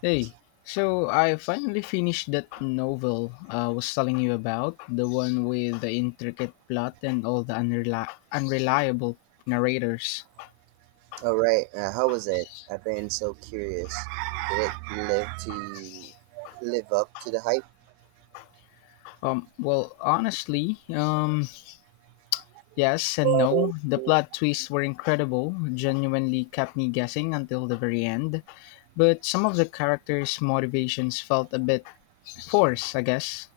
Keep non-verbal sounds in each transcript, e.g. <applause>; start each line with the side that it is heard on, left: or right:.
left: Hey, so I finally finished that novel I was telling you about, the one with the intricate plot and all the unreliable narrators.
right: All right. How was it? I've been so curious. Did it live to live up to the hype?
left: Well, honestly, yes and no. The plot twists were incredible, genuinely kept me guessing until the very end. But some of the characters' motivations felt a bit forced, I guess.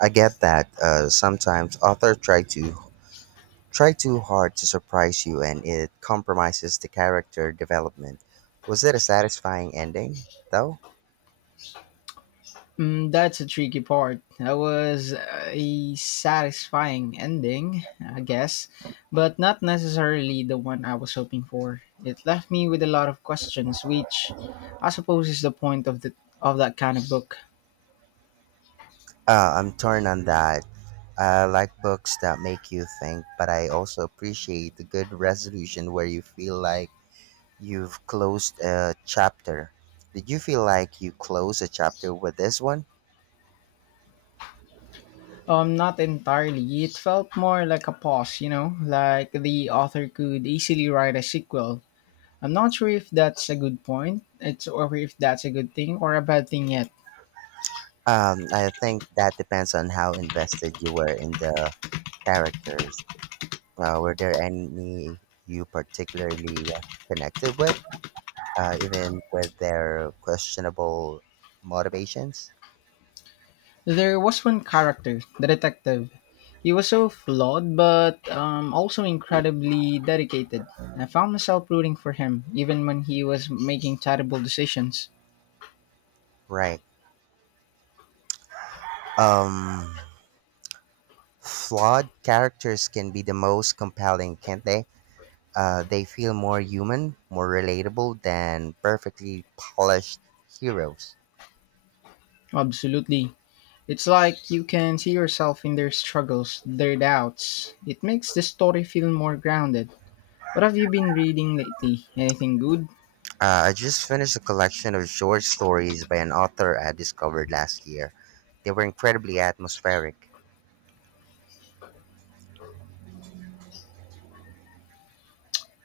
right: I get that sometimes authors try too hard to surprise you, and it compromises the character development. Was it a satisfying ending, though?
left: Mm, that's a tricky part. That was a satisfying ending, I guess, but not necessarily the one I was hoping for. It left me with a lot of questions, which I suppose is the point of the of that kind of book.
right: I'm torn on that. I like books that make you think, but I also appreciate the good resolution where you feel like you've closed a chapter. Did you feel like you closed a chapter with this one?
left: Not entirely. It felt more like a pause, like the author could easily write a sequel. I'm not sure if that's a good point, it's or if that's a good thing or a bad thing yet.
right: I think that depends on how invested you were in the characters. Were there any you particularly connected with, even with their questionable motivations?
left: There was one character, the detective. He was so flawed, but also incredibly dedicated. I found myself rooting for him, even when he was making terrible decisions.
right: Right. Um, Flawed characters can be the most compelling, can't they? They feel more human, more relatable than perfectly polished heroes.
left: Absolutely. It's like you can see yourself in their struggles, their doubts. It makes the story feel more grounded. What have you been reading lately? Anything good?
right: I just finished a collection of short stories by an author I discovered last year. They were incredibly atmospheric,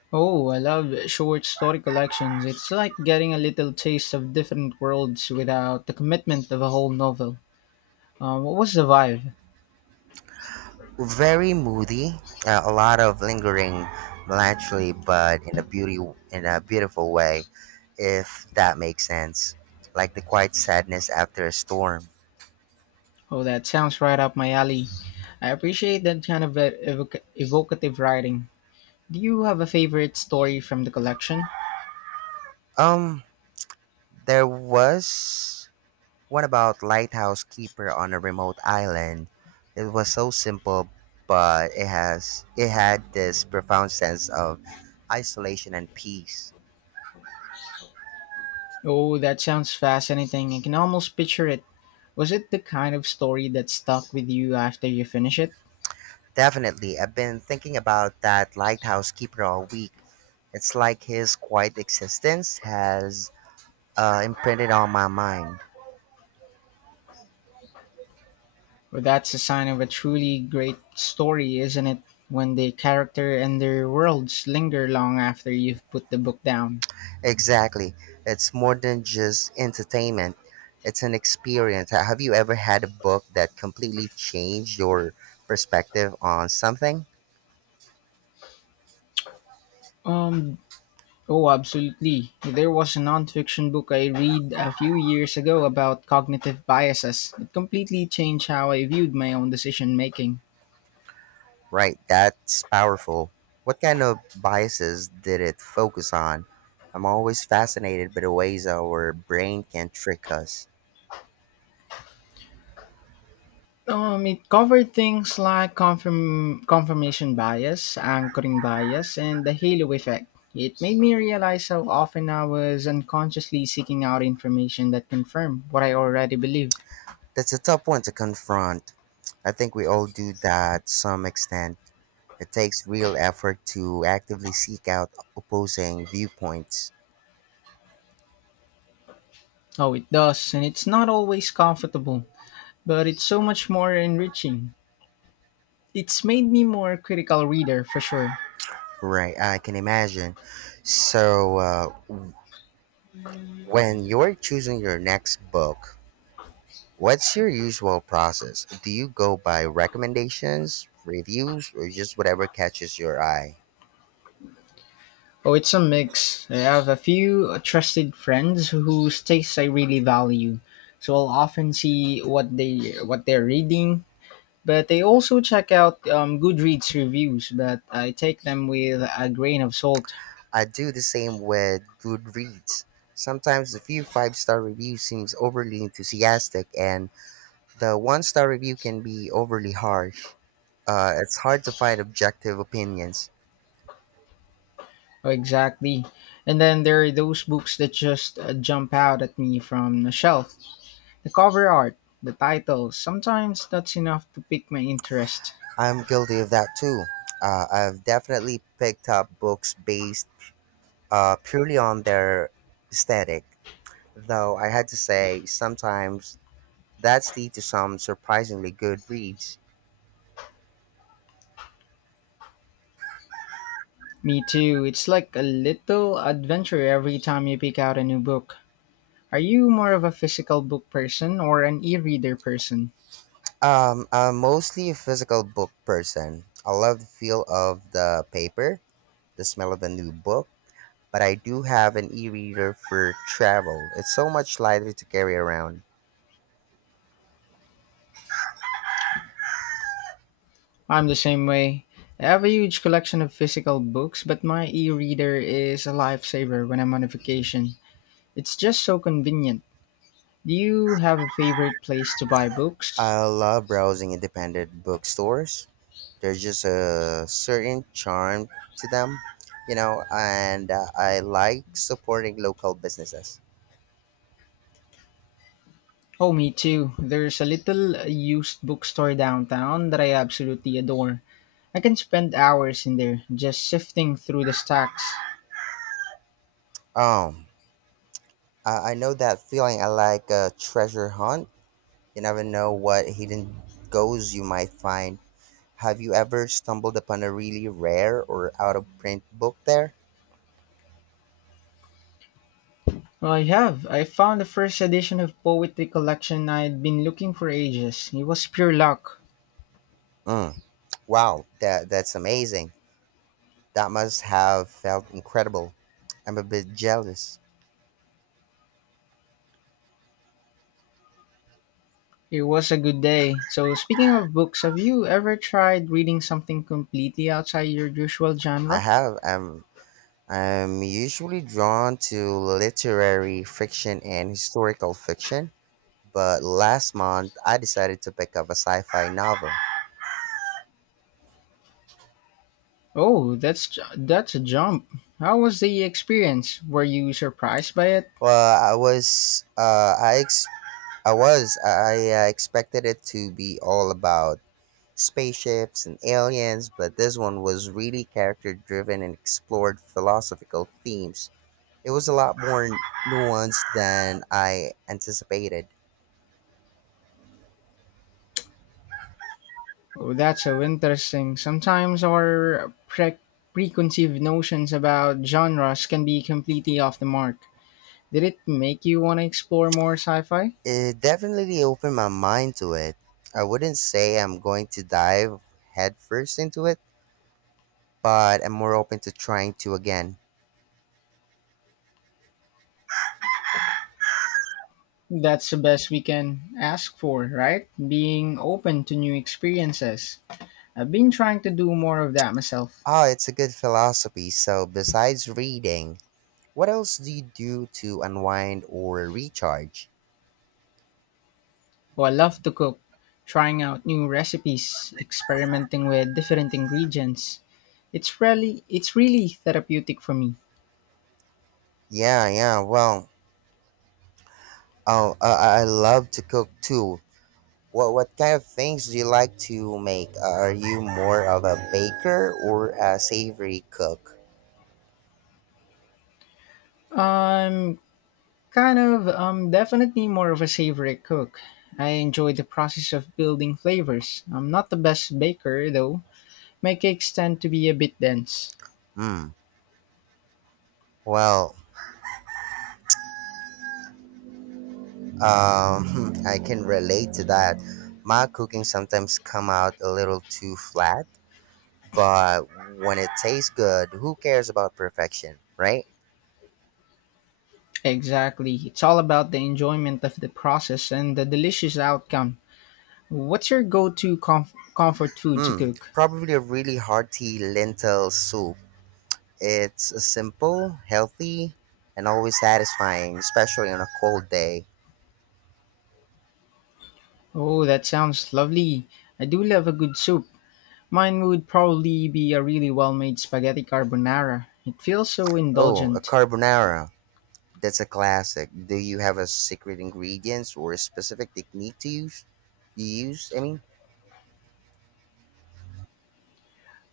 left: Oh, I love short story collections. It's like getting a little taste of different worlds without the commitment of a whole novel. What was the vibe?
right: very moody, a lot of lingering melancholy, but in a beautiful way, if that makes sense. Like the quiet sadness after a storm.
left: Oh, that sounds right up my alley. I appreciate that kind of evocative writing. Do you have a favorite story from the collection?
right: Um, there was What about Lighthouse Keeper on a remote island? It was so simple, but it had this profound sense of isolation and peace.
left: Oh, that sounds fascinating. I can almost picture it. Was it the kind of story that stuck with you after you finish it?
right: Definitely, I've been thinking about that Lighthouse Keeper all week. It's like his quiet existence has imprinted on my mind.
left: Well, that's a sign of a truly great story, isn't it? When the character and their worlds linger long after you've put the book down.
right: Exactly. It's more than just entertainment, it's an experience. Have you ever had a book that completely changed your perspective on something?
left: Um, Oh, absolutely. There was a nonfiction book I read a few years ago about cognitive biases. It completely changed how I viewed my own decision making.
right: Right, that's powerful. What kind of biases did it focus on? I'm always fascinated by the ways our brain can trick us.
left: It covered things like confirmation bias, anchoring bias, and the halo effect. It made me realize how often I was unconsciously seeking out information that confirmed what I already believed.
right: That's a tough one to confront. I think we all do that to some extent. It takes real effort to actively seek out opposing viewpoints.
left: Oh, it does, and it's not always comfortable, but it's so much more enriching. It's made me more critical reader for sure.
right: Right, I can imagine. So, when you're choosing your next book, what's your usual process? Do you go by recommendations, reviews, or just whatever catches your eye?
left: Oh, it's a mix. I have a few trusted friends whose tastes I really value, so I'll often see what they're reading. But I also check out Goodreads reviews, but I take them with a grain of salt.
right: I do the same with Goodreads. Sometimes the few five-star reviews seems overly enthusiastic, and the one star review can be overly harsh. It's hard to find objective opinions.
left: Oh, exactly. And then there are those books that just jump out at me from the shelf. The cover art, the title, sometimes that's enough to pique my interest.
right: I'm guilty of that too. I've definitely picked up books based purely on their aesthetic, though I had to say sometimes that's lead to some surprisingly good reads.
left: Me too. It's like a little adventure every time you pick out a new book. Are you more of a physical book person or an e reader person?
right: I'm mostly a physical book person. I love the feel of the paper, the smell of a new book, but I do have an e-reader for travel. It's so much lighter to carry around.
left: I'm the same way. I have a huge collection of physical books, but my e reader is a lifesaver when I'm on a vacation. It's just so convenient. Do you have a favorite place to buy books?
right: I love browsing independent bookstores. There's just a certain charm to them, you know, and I like supporting local businesses.
left: Oh, me too. There's a little used bookstore downtown that I absolutely adore. I can spend hours in there just sifting through the stacks.
right: Um, I know that feeling. I like a treasure hunt. You never know what hidden goals you might find. Have you ever stumbled upon a really rare or out of print book there?
left: Well, I have. I found the first edition of poetry collection I'd been looking for ages. It was pure luck.
right: Mm, wow, that's amazing. That must have felt incredible. I'm a bit jealous.
left: It was a good day. So speaking of books, have you ever tried reading something completely outside your usual
right: I
left: genre?
right: have. I'm usually drawn to literary fiction and historical fiction, but last month I decided to pick up a sci fi novel.
left: Oh, that's a jump. How was the experience? Were you surprised by it?
right: Well, I was I was. I expected it to be all about spaceships and aliens, but this one was really character driven and explored philosophical themes. It was a lot more nuanced than I anticipated.
left: Oh, that's so interesting. Sometimes our preconceived notions about genres can be completely off the mark. Did it make you want to explore more sci-fi?
right: It definitely opened my mind to it. I wouldn't say I'm going to dive headfirst into it, but I'm more open to trying to again.
left: That's the best we can ask for, right? Being open to new experiences. I've been trying to do more of that myself.
right: Oh, it's a good philosophy. So, besides reading, what else do you do to unwind or recharge?
left: Oh, I love to cook, trying out new recipes, experimenting with different ingredients. It's really therapeutic for me.
right: Yeah, yeah. I love to cook too. What kind of things do you like to make? Are you more of a baker or a savory cook?
left: I'm I'm definitely more of a savory cook. I enjoy the process of building flavors. I'm not the best baker though. My cakes tend to be a bit dense.
right: Hmm. Well, <laughs> I can relate to that. My cooking sometimes come out a little too flat, but when it tastes good, who cares about perfection, right?
left: Exactly. It's all about the enjoyment of the process and the delicious outcome. What's your go to comfort food to
right: Hmm.
left: cook?
right: Probably a really hearty lentil soup. It's Simple, healthy, and always satisfying, especially on a cold day.
left: Oh, that sounds lovely. I do love a good soup. Mine would probably be a really well made spaghetti carbonara. It feels so
right: Oh, a
left: indulgent.
right: carbonara. That's a classic. Do you have a secret ingredients or a specific technique to use? You use, I mean?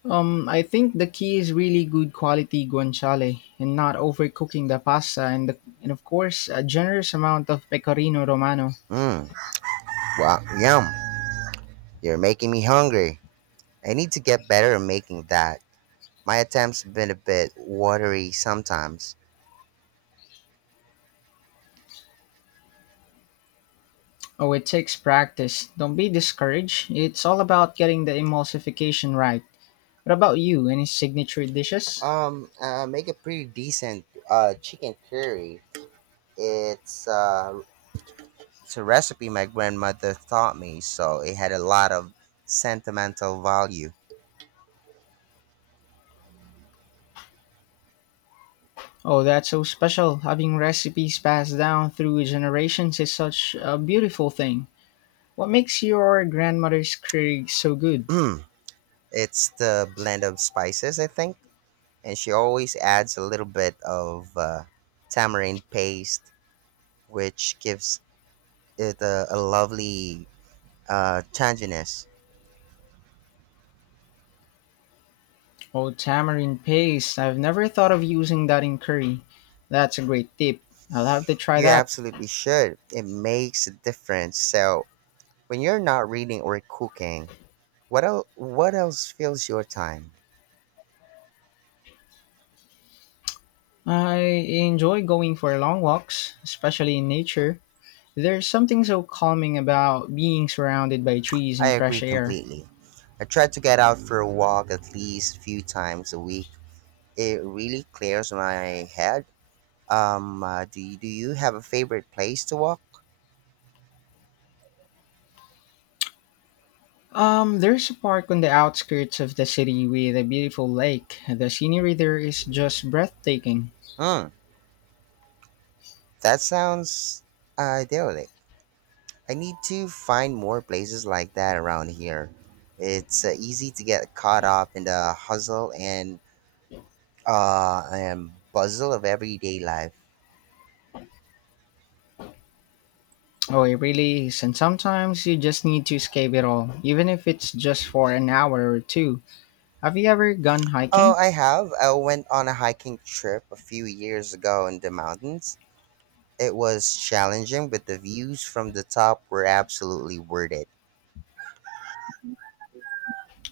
left: I think the key is really good quality guanciale and not overcooking the pasta, and of course a generous amount of pecorino romano.
right: Mmm, wow, yum. You're making me hungry. I need to get better at making that. My attempts have been a bit watery sometimes.
left: Oh, it takes practice. Don't be discouraged. It's all about getting the emulsification right. What about you? Any signature dishes?
right: Make a pretty decent chicken curry. It's uh, It's a recipe my grandmother taught me, so it had a lot of sentimental value.
left: Oh, that's so special. Having recipes passed down through generations is such a beautiful thing. What makes your grandmother's curry so good?
right: Mm, <clears throat> it's the blend of spices, I think, and she always adds a little bit of tamarind paste, which gives it a lovely tanginess.
left: Oh, tamarind paste. I've never thought of using that in curry. That's a great tip. I'll have to try
right: You
left: that.
right: absolutely should. It makes a difference. So when you're not reading or cooking, what else fills your time?
left: I enjoy going for long walks, especially in nature. There's something so calming about being surrounded by trees
right: I
left: and
right: agree
left: fresh air.
right: completely. I try to get out for a walk at least few times a week. It really clears my head. Do you have a favorite place to walk?
left: There's a park on the outskirts of the city with a beautiful lake. The scenery there is just breathtaking.
right: Hmm, that sounds idyllic. I need to find more places like that around here. It's easy to get caught up in the hustle and bustle of everyday life.
left: Oh, it really is. And sometimes you just need to escape it all, even if it's just for an hour or two. Have you ever gone
right: Oh,
left: hiking?
right: I have. I went on a hiking trip a few years ago in the mountains. It was challenging, but the views from the top were absolutely worth it.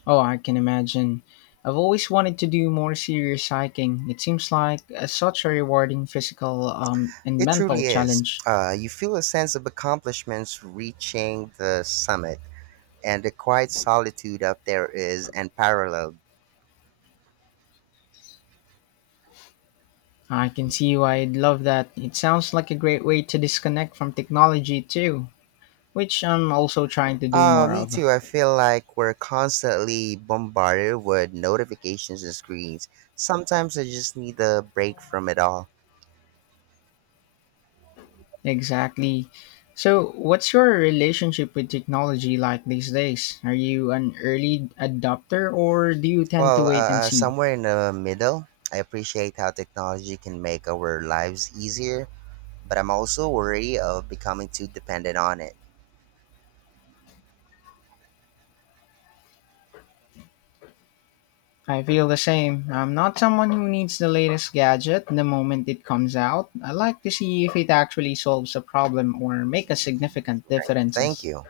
left: Oh, I can imagine. I've always wanted to do more serious hiking. It seems like a, such a rewarding physical and
right: It
left: mental
right: truly is.
left: challenge.
right: You feel a sense of accomplishments reaching the summit, and the quiet solitude up there is unparalleled.
left: I can see why I would love that. It sounds like a great way to disconnect from technology too, which I'm also trying to do
right: Uh,
left: more
right: me
left: of.
right: too. I feel like we're constantly bombarded with notifications and screens. Sometimes I just need a break from it all.
left: Exactly. So, what's your relationship with technology like these days? Are you an early adopter or do you tend to wait and see?
right: Somewhere in the middle, I appreciate how technology can make our lives easier, but I'm also worried of becoming too dependent on it.
left: I feel the same. I'm not someone who needs the latest gadget the moment it comes out. I like to see if it actually solves a problem or make a significant
right: Right. Thank
left: differences.
right: you.